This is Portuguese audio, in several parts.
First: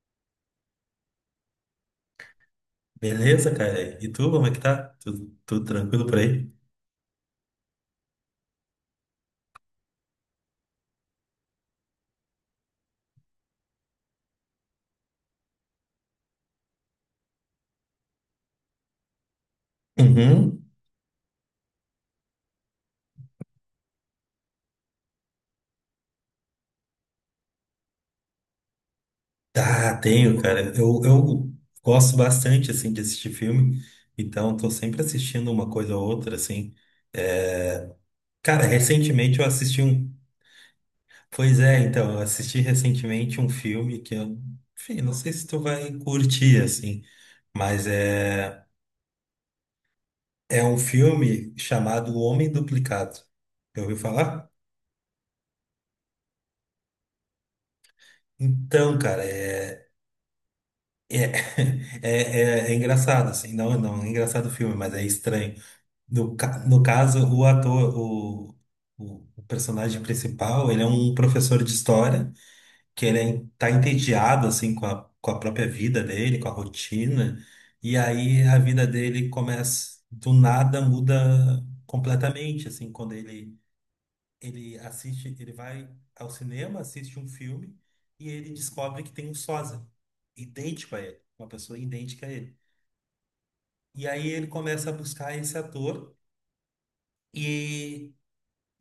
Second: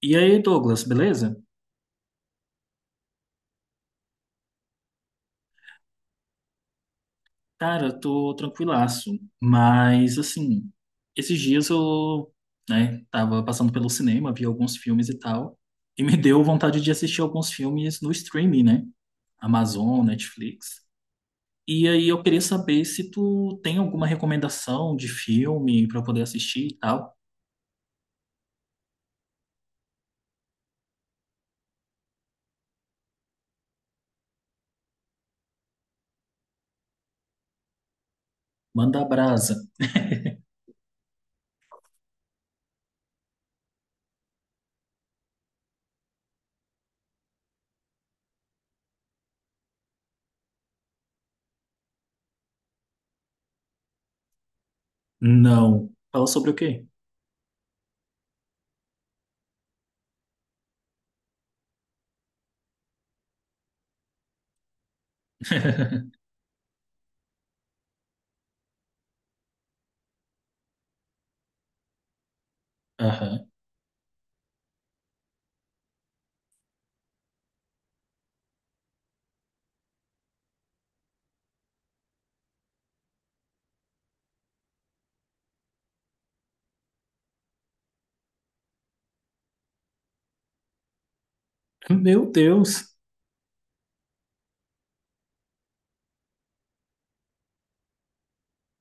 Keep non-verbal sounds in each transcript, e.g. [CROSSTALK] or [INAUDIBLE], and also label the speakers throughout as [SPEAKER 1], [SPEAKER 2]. [SPEAKER 1] E aí, Douglas, beleza?
[SPEAKER 2] Beleza, cara? E tu, como é que tá? Tudo tranquilo por aí?
[SPEAKER 1] Cara, eu tô tranquilaço, mas assim, esses dias né, tava passando pelo cinema, vi alguns filmes e tal, e me deu vontade de assistir alguns filmes no streaming, né? Amazon,
[SPEAKER 2] Uhum.
[SPEAKER 1] Netflix. E aí eu queria saber se tu tem alguma recomendação de filme pra eu poder assistir e tal.
[SPEAKER 2] Tá, tenho, cara. Eu gosto bastante, assim, de assistir filme, então tô sempre assistindo uma coisa ou outra, assim. É, Cara,
[SPEAKER 1] Manda
[SPEAKER 2] recentemente eu
[SPEAKER 1] brasa.
[SPEAKER 2] assisti um. Pois é, então, eu assisti recentemente um filme que eu. Enfim, não sei se tu vai curtir, assim, mas é... É um filme chamado O Homem Duplicado. Já ouviu falar?
[SPEAKER 1] Não. Fala sobre o quê?
[SPEAKER 2] Então, cara, é. É, [LAUGHS] é, é engraçado, assim, não, não, é engraçado o filme, mas é estranho.
[SPEAKER 1] [LAUGHS]
[SPEAKER 2] No, no caso, o ator, o personagem principal, ele é um professor de história, que ele
[SPEAKER 1] Aham.
[SPEAKER 2] tá entediado, assim, com a própria vida dele, com a rotina, e aí a vida dele começa, do nada, muda completamente, assim, quando ele vai ao cinema, assiste um filme e ele descobre que tem um sósia idêntico a ele, uma pessoa
[SPEAKER 1] Meu
[SPEAKER 2] idêntica a ele.
[SPEAKER 1] Deus.
[SPEAKER 2] E aí ele começa a buscar esse ator e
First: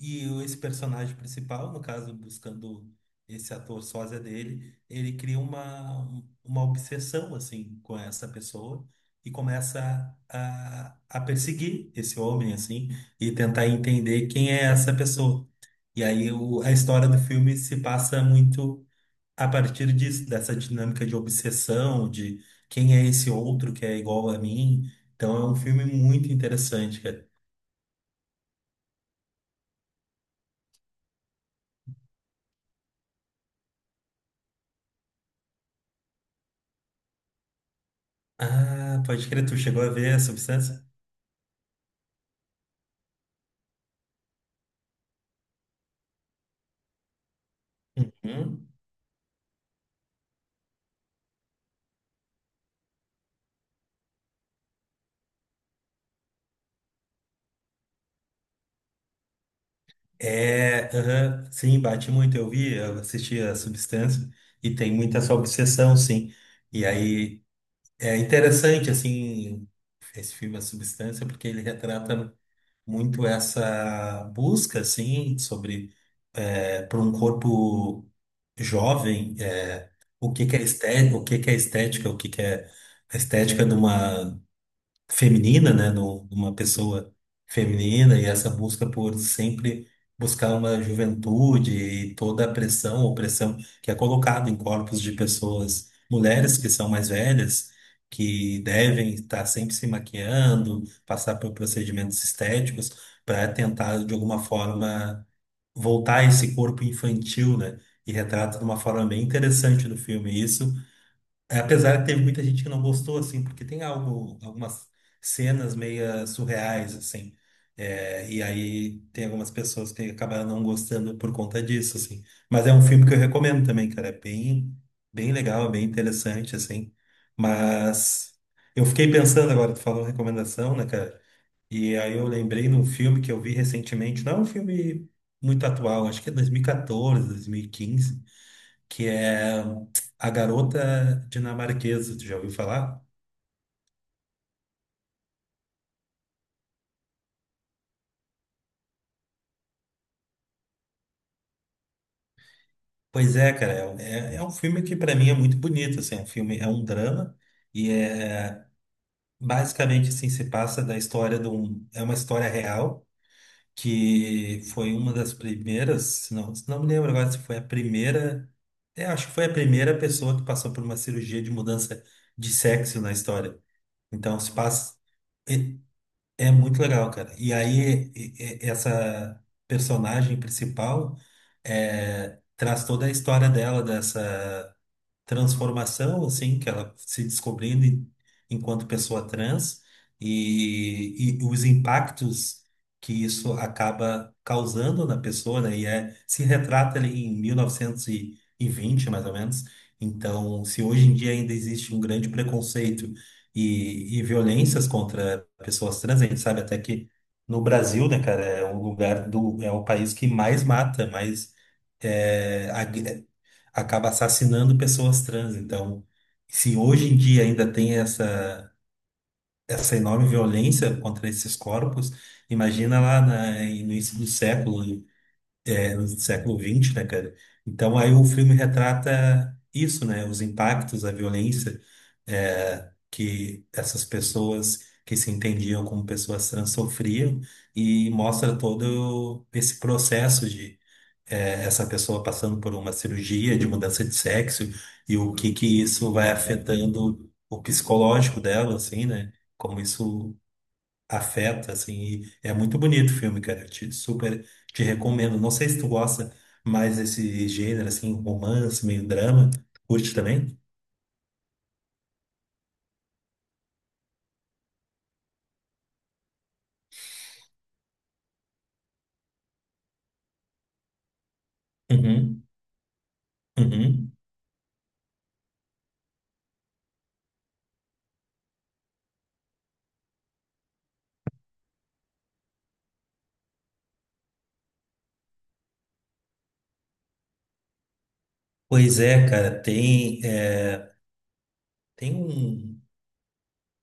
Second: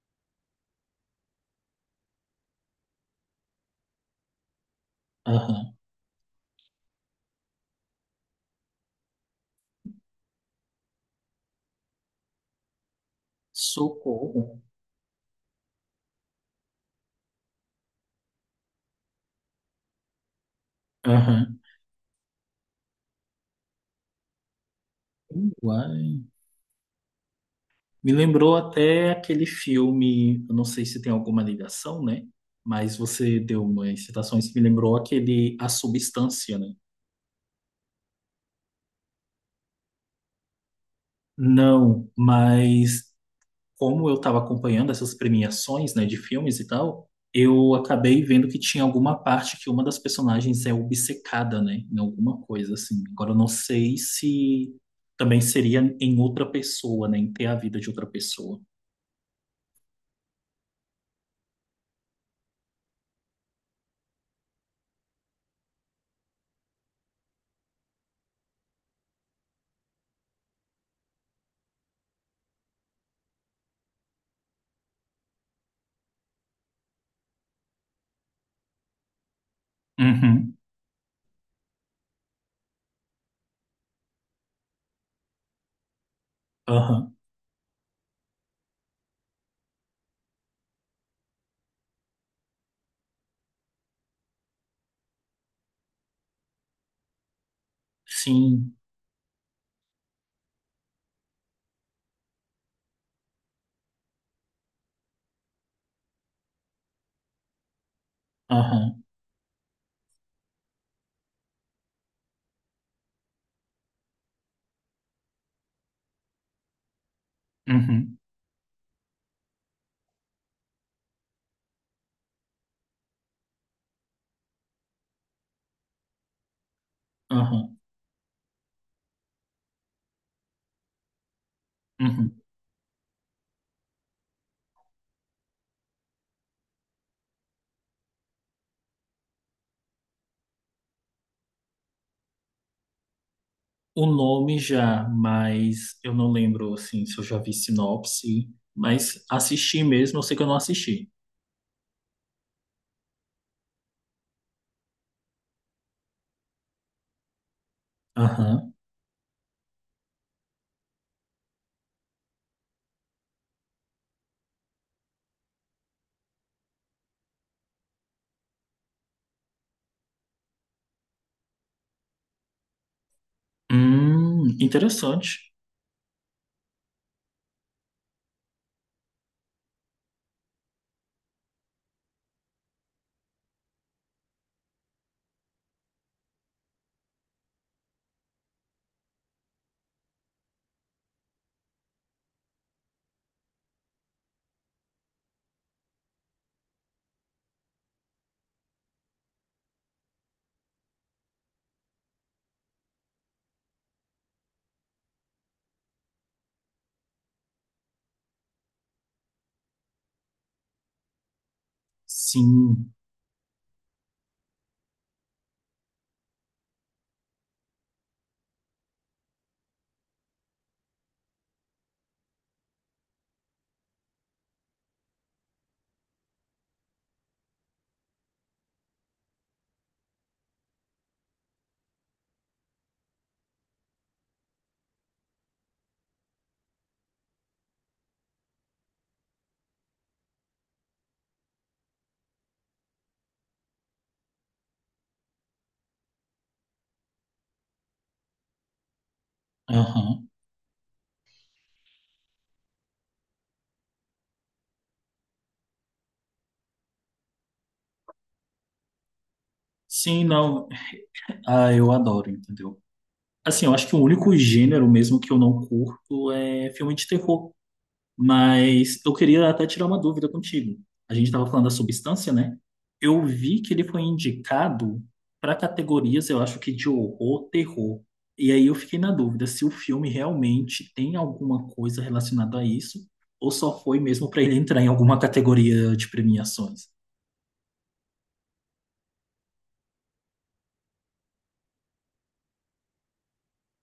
[SPEAKER 2] e esse personagem principal, no caso, buscando esse ator sósia dele, ele cria
[SPEAKER 1] Aham.
[SPEAKER 2] uma obsessão, assim, com essa pessoa e começa a perseguir esse homem, assim, e tentar entender quem
[SPEAKER 1] Socorro.
[SPEAKER 2] é essa pessoa. E aí a história do filme se passa muito a partir disso, dessa dinâmica de
[SPEAKER 1] Aham.
[SPEAKER 2] obsessão, de quem é esse outro que é igual a mim. Então é um filme
[SPEAKER 1] Uai.
[SPEAKER 2] muito interessante, cara.
[SPEAKER 1] Me lembrou até aquele filme, eu não sei se tem alguma ligação, né? Mas você deu umas citações que me lembrou aquele A Substância, né?
[SPEAKER 2] Ah, pode crer, tu chegou a ver a Substância?
[SPEAKER 1] Não, mas como eu estava acompanhando essas premiações, né, de filmes e tal, eu acabei vendo que
[SPEAKER 2] Uhum.
[SPEAKER 1] tinha alguma parte que uma das personagens é obcecada, né, em alguma coisa assim. Agora eu não sei se também seria em outra pessoa, né, em ter a vida de outra pessoa.
[SPEAKER 2] É, aham, sim, bate muito. Eu vi, eu assisti a Substância e tem muita essa obsessão, sim. E aí interessante, assim, esse filme A Substância, porque ele retrata muito essa busca, assim, sobre para um corpo jovem, o que que
[SPEAKER 1] Uhum,
[SPEAKER 2] é estética, o que que é estética, o que que é a estética de uma feminina, né, numa pessoa
[SPEAKER 1] aham,
[SPEAKER 2] feminina e essa busca por sempre buscar uma juventude e toda a pressão, opressão que é colocada em corpos de pessoas, mulheres que são mais velhas, que
[SPEAKER 1] sim,
[SPEAKER 2] devem estar sempre se maquiando, passar por procedimentos estéticos para tentar de alguma forma voltar a esse corpo infantil, né? E retrata de uma
[SPEAKER 1] aham,
[SPEAKER 2] forma bem interessante no filme isso apesar que teve muita gente que não gostou, assim, porque tem algumas cenas meio surreais, assim.
[SPEAKER 1] uhum.
[SPEAKER 2] E aí tem algumas pessoas que acabaram não gostando por conta disso, assim. Mas é um filme que eu recomendo também, cara. É bem, bem legal, bem interessante, assim.
[SPEAKER 1] Aham,
[SPEAKER 2] Mas eu fiquei pensando agora, tu falou recomendação, né, cara? E aí eu
[SPEAKER 1] uhum.
[SPEAKER 2] lembrei num filme que eu vi recentemente, não é um filme muito atual, acho que é 2014, dois mil quinze, que é A Garota Dinamarquesa, tu já ouviu falar?
[SPEAKER 1] O nome já, mas eu não lembro assim se eu já vi sinopse, mas assisti mesmo, eu sei que eu não assisti.
[SPEAKER 2] Pois é, cara, é um filme que pra mim é muito bonito, assim, é um filme, é um drama e é
[SPEAKER 1] Aham.
[SPEAKER 2] basicamente assim, se passa da história de um, é uma história real que foi uma das primeiras, se não me lembro agora se foi a primeira, acho que foi a primeira pessoa que passou por uma cirurgia de mudança de sexo na história. Então se passa
[SPEAKER 1] Interessante.
[SPEAKER 2] É muito legal, cara. E aí, essa personagem principal traz toda a história dela, dessa transformação, assim, que ela se descobrindo enquanto pessoa trans e os impactos que isso acaba causando na pessoa, né? E se retrata ali em 1920 mais ou menos. Então, se hoje em dia ainda existe um grande preconceito e violências contra pessoas trans, a gente sabe até que no Brasil, né, cara, é o lugar do, é o país que mais mata, mais
[SPEAKER 1] Sim.
[SPEAKER 2] acaba assassinando pessoas trans. Então, se hoje em dia ainda tem essa enorme violência contra esses corpos, imagina lá no início do século, é, no século XX, né, cara? Então, aí o filme retrata isso, né? Os impactos, a violência, que essas pessoas que se entendiam como pessoas trans sofriam e mostra todo esse processo, essa pessoa passando por uma cirurgia de mudança de sexo e o que que isso vai afetando o psicológico dela, assim, né? Como
[SPEAKER 1] Aham.
[SPEAKER 2] isso afeta, assim. E é muito bonito o filme, cara. Super te recomendo. Não sei se tu gosta mais desse gênero, assim, romance, meio drama. Curte
[SPEAKER 1] Sim,
[SPEAKER 2] também?
[SPEAKER 1] não. [LAUGHS] Ah, eu adoro, entendeu? Assim, eu acho que o único gênero mesmo que eu não curto é filme de terror. Mas eu queria até tirar uma dúvida contigo. A gente estava falando da substância,
[SPEAKER 2] Uhum,
[SPEAKER 1] né? Eu vi que ele foi
[SPEAKER 2] uhum.
[SPEAKER 1] indicado para categorias, eu acho que de horror, terror. E aí eu fiquei na dúvida se o filme realmente tem alguma coisa relacionada a isso, ou só foi mesmo para ele entrar em alguma categoria de premiações.
[SPEAKER 2] Pois é, cara, tem, tem um,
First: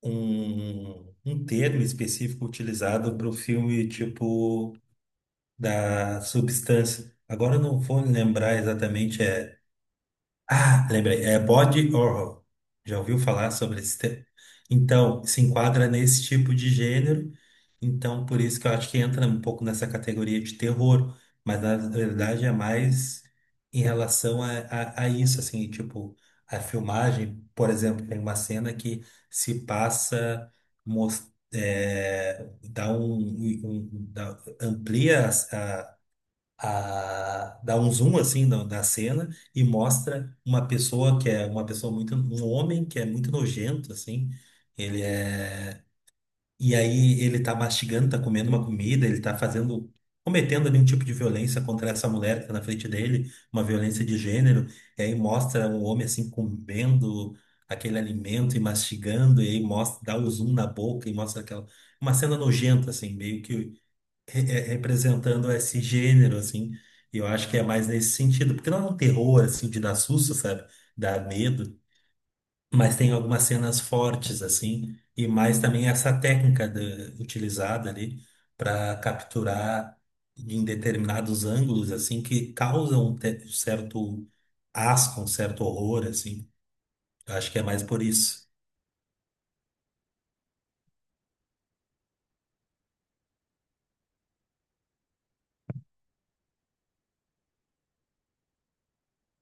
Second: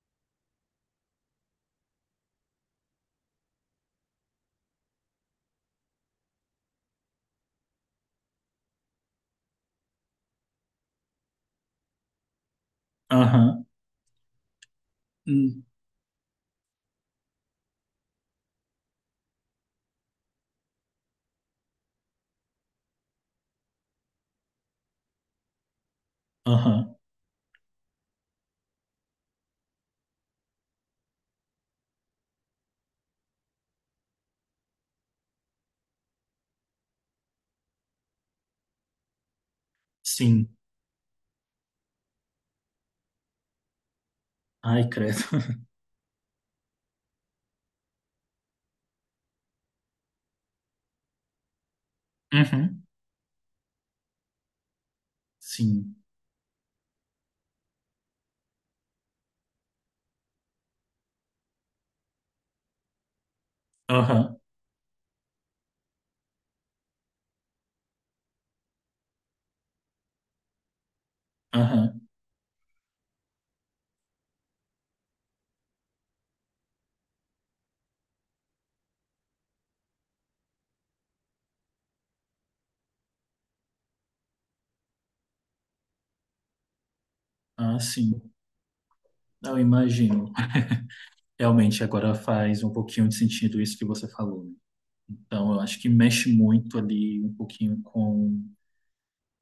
[SPEAKER 2] um, um termo específico utilizado para o filme, tipo, da substância. Agora eu não vou lembrar exatamente. Ah, lembrei. É body horror. Já ouviu falar
[SPEAKER 1] Aham.
[SPEAKER 2] sobre esse tema? Então, se
[SPEAKER 1] Hum.
[SPEAKER 2] enquadra nesse tipo de gênero. Então, por isso que eu acho que entra um pouco nessa categoria de terror. Mas, na verdade, é mais em relação a isso, assim. Tipo, a
[SPEAKER 1] Aham.
[SPEAKER 2] filmagem, por exemplo, tem uma cena que se passa. Mos- é, dá um, um- um- dá- amplia dá um zoom assim da, da cena e mostra
[SPEAKER 1] Sim.
[SPEAKER 2] uma pessoa que é uma pessoa um homem que é muito nojento assim.
[SPEAKER 1] Ai,
[SPEAKER 2] Ele
[SPEAKER 1] credo. [LAUGHS]
[SPEAKER 2] é, e aí ele tá mastigando, tá comendo uma comida, ele tá fazendo, cometendo ali um tipo de violência contra essa mulher que tá na
[SPEAKER 1] Uhum.
[SPEAKER 2] frente dele, uma violência de gênero. E aí mostra um
[SPEAKER 1] Sim.
[SPEAKER 2] homem assim comendo aquele alimento e mastigando e aí mostra, dá o zoom na boca e mostra aquela, uma cena nojenta assim, meio que
[SPEAKER 1] Aham.
[SPEAKER 2] representando esse gênero, assim. E eu acho que é mais nesse sentido, porque não é um terror, assim, de dar susto, sabe? Dar medo,
[SPEAKER 1] Aham.
[SPEAKER 2] mas tem algumas cenas fortes, assim, e mais também essa técnica utilizada ali para capturar em determinados ângulos, assim, que causam certo asco, um certo horror, assim. Eu acho que é
[SPEAKER 1] Ah,
[SPEAKER 2] mais por
[SPEAKER 1] sim.
[SPEAKER 2] isso.
[SPEAKER 1] Eu imagino. Realmente, agora faz um pouquinho de sentido isso que você falou, né? Então, eu acho que mexe muito ali um pouquinho com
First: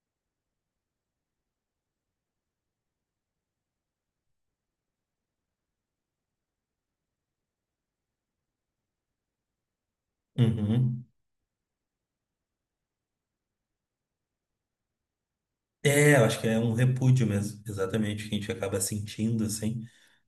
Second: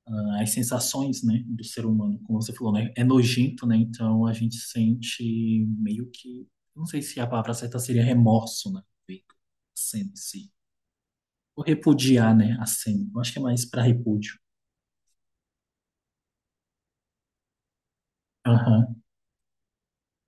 [SPEAKER 1] ah, as sensações, né, do ser humano, como você falou, né? É nojento, né? Então, a gente sente meio que, não sei se a palavra certa seria remorso, né? Sente-se.
[SPEAKER 2] Uhum.
[SPEAKER 1] Ou repudiar, né, a cena. Eu acho que é mais para repúdio.
[SPEAKER 2] Eu acho que é um repúdio mesmo, exatamente, que a gente acaba
[SPEAKER 1] Aham.
[SPEAKER 2] sentindo, assim.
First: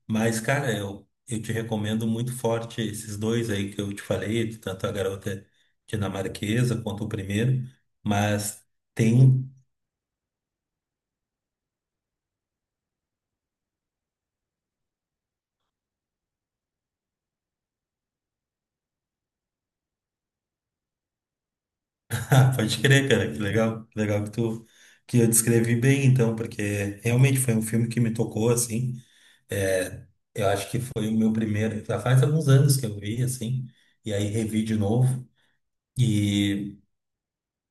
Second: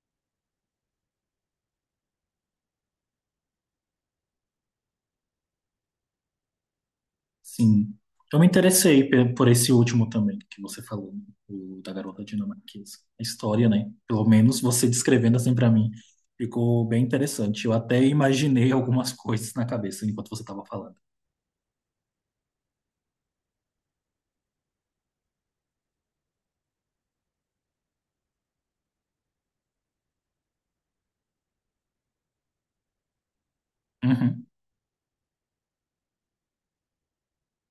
[SPEAKER 2] Mas, cara, eu te recomendo muito forte esses dois aí que eu te falei, tanto a garota dinamarquesa quanto o primeiro.
[SPEAKER 1] Sim. Eu me
[SPEAKER 2] Mas
[SPEAKER 1] interessei
[SPEAKER 2] tem
[SPEAKER 1] por
[SPEAKER 2] um.
[SPEAKER 1] esse último também que você falou, né? O da garota dinamarquesa. A história, né? Pelo menos você descrevendo assim para mim, ficou bem interessante. Eu até imaginei algumas [LAUGHS] coisas na cabeça enquanto você estava falando.
[SPEAKER 2] [LAUGHS] Ah, pode crer, cara, que legal. Que eu descrevi bem, então, porque realmente foi um filme que me tocou, assim. É, eu acho que foi o meu primeiro. Já faz alguns anos que eu vi, assim, e aí
[SPEAKER 1] Uhum.
[SPEAKER 2] revi de novo. E.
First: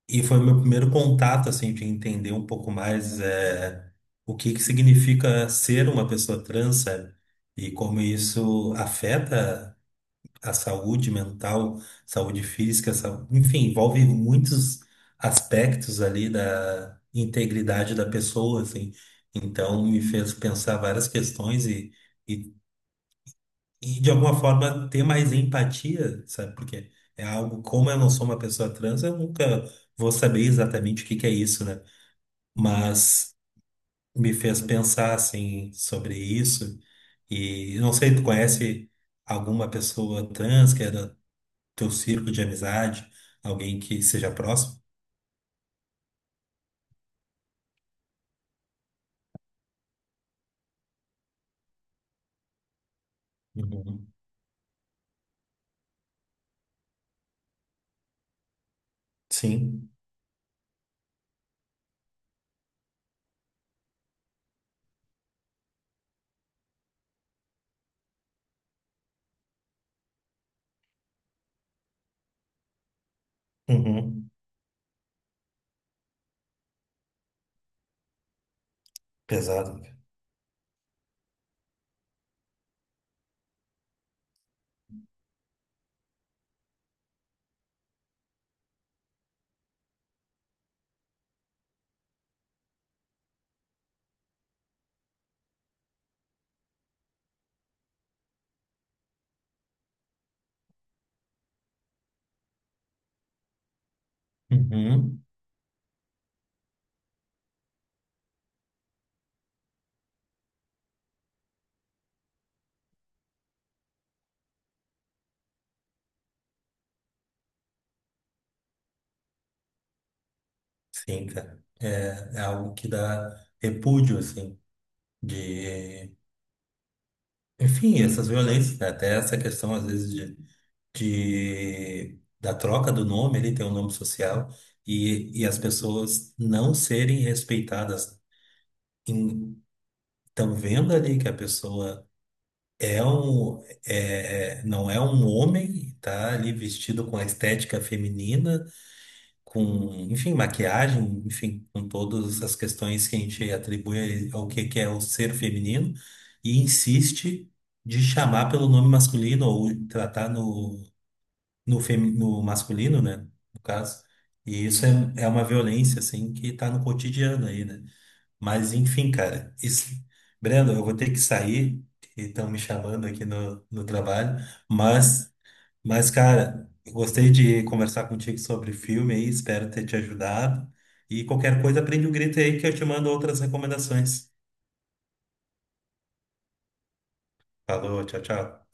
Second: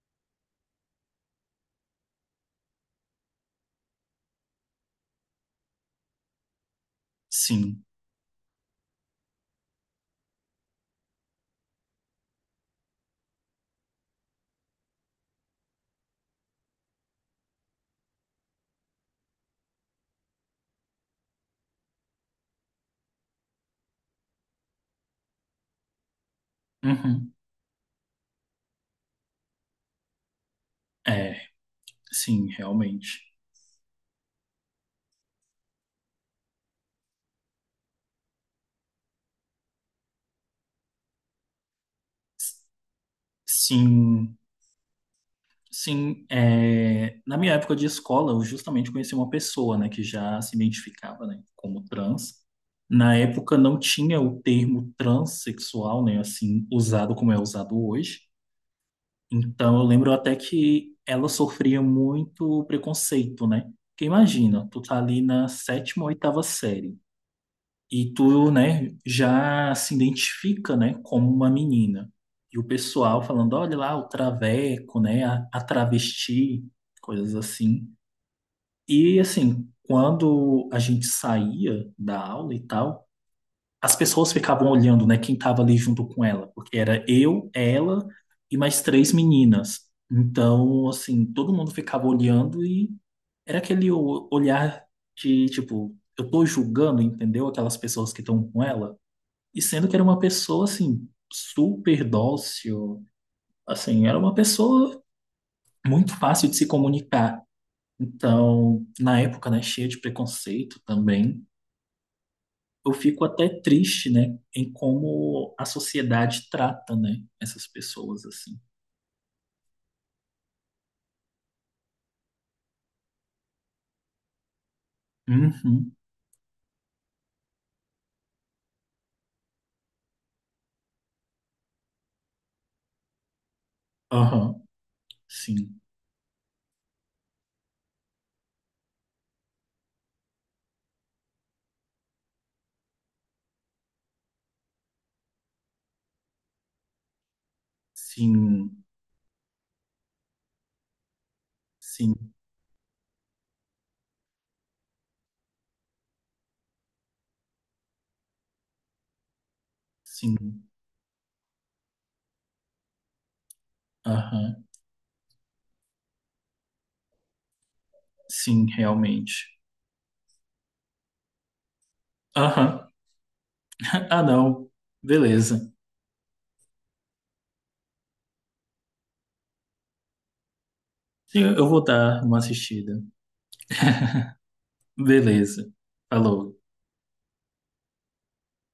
[SPEAKER 2] E foi o meu primeiro contato, assim, de entender um pouco mais, é, o que que significa ser uma pessoa trans, sabe? E
[SPEAKER 1] Sim.
[SPEAKER 2] como isso afeta a saúde mental, saúde física, enfim, envolve muitos aspectos ali da integridade da pessoa, assim. Então, me fez pensar várias questões e de alguma forma ter mais empatia, sabe? Porque é
[SPEAKER 1] Uhum.
[SPEAKER 2] algo, como eu não sou uma pessoa trans, eu nunca vou saber exatamente o que que é
[SPEAKER 1] É,
[SPEAKER 2] isso, né?
[SPEAKER 1] sim, realmente.
[SPEAKER 2] Mas me fez pensar assim sobre isso. E não sei, tu conhece alguma pessoa trans que é do teu círculo de amizade, alguém que seja
[SPEAKER 1] Sim.
[SPEAKER 2] próximo?
[SPEAKER 1] Sim, é, na minha época de escola, eu justamente conheci uma pessoa, né, que já se identificava, né, como trans. Na época não
[SPEAKER 2] Uhum.
[SPEAKER 1] tinha o termo transexual, né, assim, usado como é usado hoje. Então eu
[SPEAKER 2] Sim.
[SPEAKER 1] lembro até que ela sofria muito preconceito, né? Porque imagina, tu tá ali na sétima ou oitava série. E tu, né, já se identifica, né, como uma menina. E o pessoal falando, olha lá, o
[SPEAKER 2] Uhum.
[SPEAKER 1] traveco, né, a travesti, coisas assim. E, assim,
[SPEAKER 2] Pesado.
[SPEAKER 1] quando a gente saía da aula e tal, as pessoas ficavam olhando, né, quem tava ali junto com ela, porque era eu, ela e mais três meninas. Então, assim, todo mundo ficava olhando e era aquele olhar de, tipo, eu tô julgando, entendeu? Aquelas pessoas que estão com ela. E sendo que era uma pessoa, assim, super dócil, assim, era uma pessoa
[SPEAKER 2] Uhum.
[SPEAKER 1] muito fácil de se comunicar. Então, na época, né, cheia de preconceito também, eu fico até triste, né, em como a sociedade trata, né, essas pessoas, assim.
[SPEAKER 2] Sim, cara. É algo que dá repúdio, assim,
[SPEAKER 1] Uhum,
[SPEAKER 2] de. Enfim, essas violências, né? Até essa questão, às vezes, da troca do nome, ele tem um nome social,
[SPEAKER 1] aham,
[SPEAKER 2] e as
[SPEAKER 1] sim,
[SPEAKER 2] pessoas não serem respeitadas. Estão vendo ali que a pessoa não é um homem, tá ali vestido com a estética feminina,
[SPEAKER 1] sim,
[SPEAKER 2] com, enfim, maquiagem, enfim, com
[SPEAKER 1] sim,
[SPEAKER 2] todas as questões que a gente atribui ao que é o ser feminino e insiste de chamar pelo nome masculino ou tratar
[SPEAKER 1] sim,
[SPEAKER 2] no masculino, né, no caso.
[SPEAKER 1] aham,
[SPEAKER 2] E isso é, é uma violência, assim, que tá no cotidiano aí, né?
[SPEAKER 1] sim,
[SPEAKER 2] Mas, enfim, cara,
[SPEAKER 1] realmente.
[SPEAKER 2] isso. Brendo, eu vou ter que sair, que estão me
[SPEAKER 1] Aham,
[SPEAKER 2] chamando aqui no
[SPEAKER 1] [LAUGHS] ah,
[SPEAKER 2] trabalho,
[SPEAKER 1] não,
[SPEAKER 2] mas
[SPEAKER 1] beleza.
[SPEAKER 2] mas, cara, eu gostei de conversar contigo sobre filme aí, espero ter te ajudado. E
[SPEAKER 1] Sim,
[SPEAKER 2] qualquer
[SPEAKER 1] eu
[SPEAKER 2] coisa,
[SPEAKER 1] vou
[SPEAKER 2] prende um
[SPEAKER 1] dar
[SPEAKER 2] grito
[SPEAKER 1] uma
[SPEAKER 2] aí que eu te
[SPEAKER 1] assistida.
[SPEAKER 2] mando outras recomendações.
[SPEAKER 1] Beleza. Falou.
[SPEAKER 2] Falou, tchau, tchau.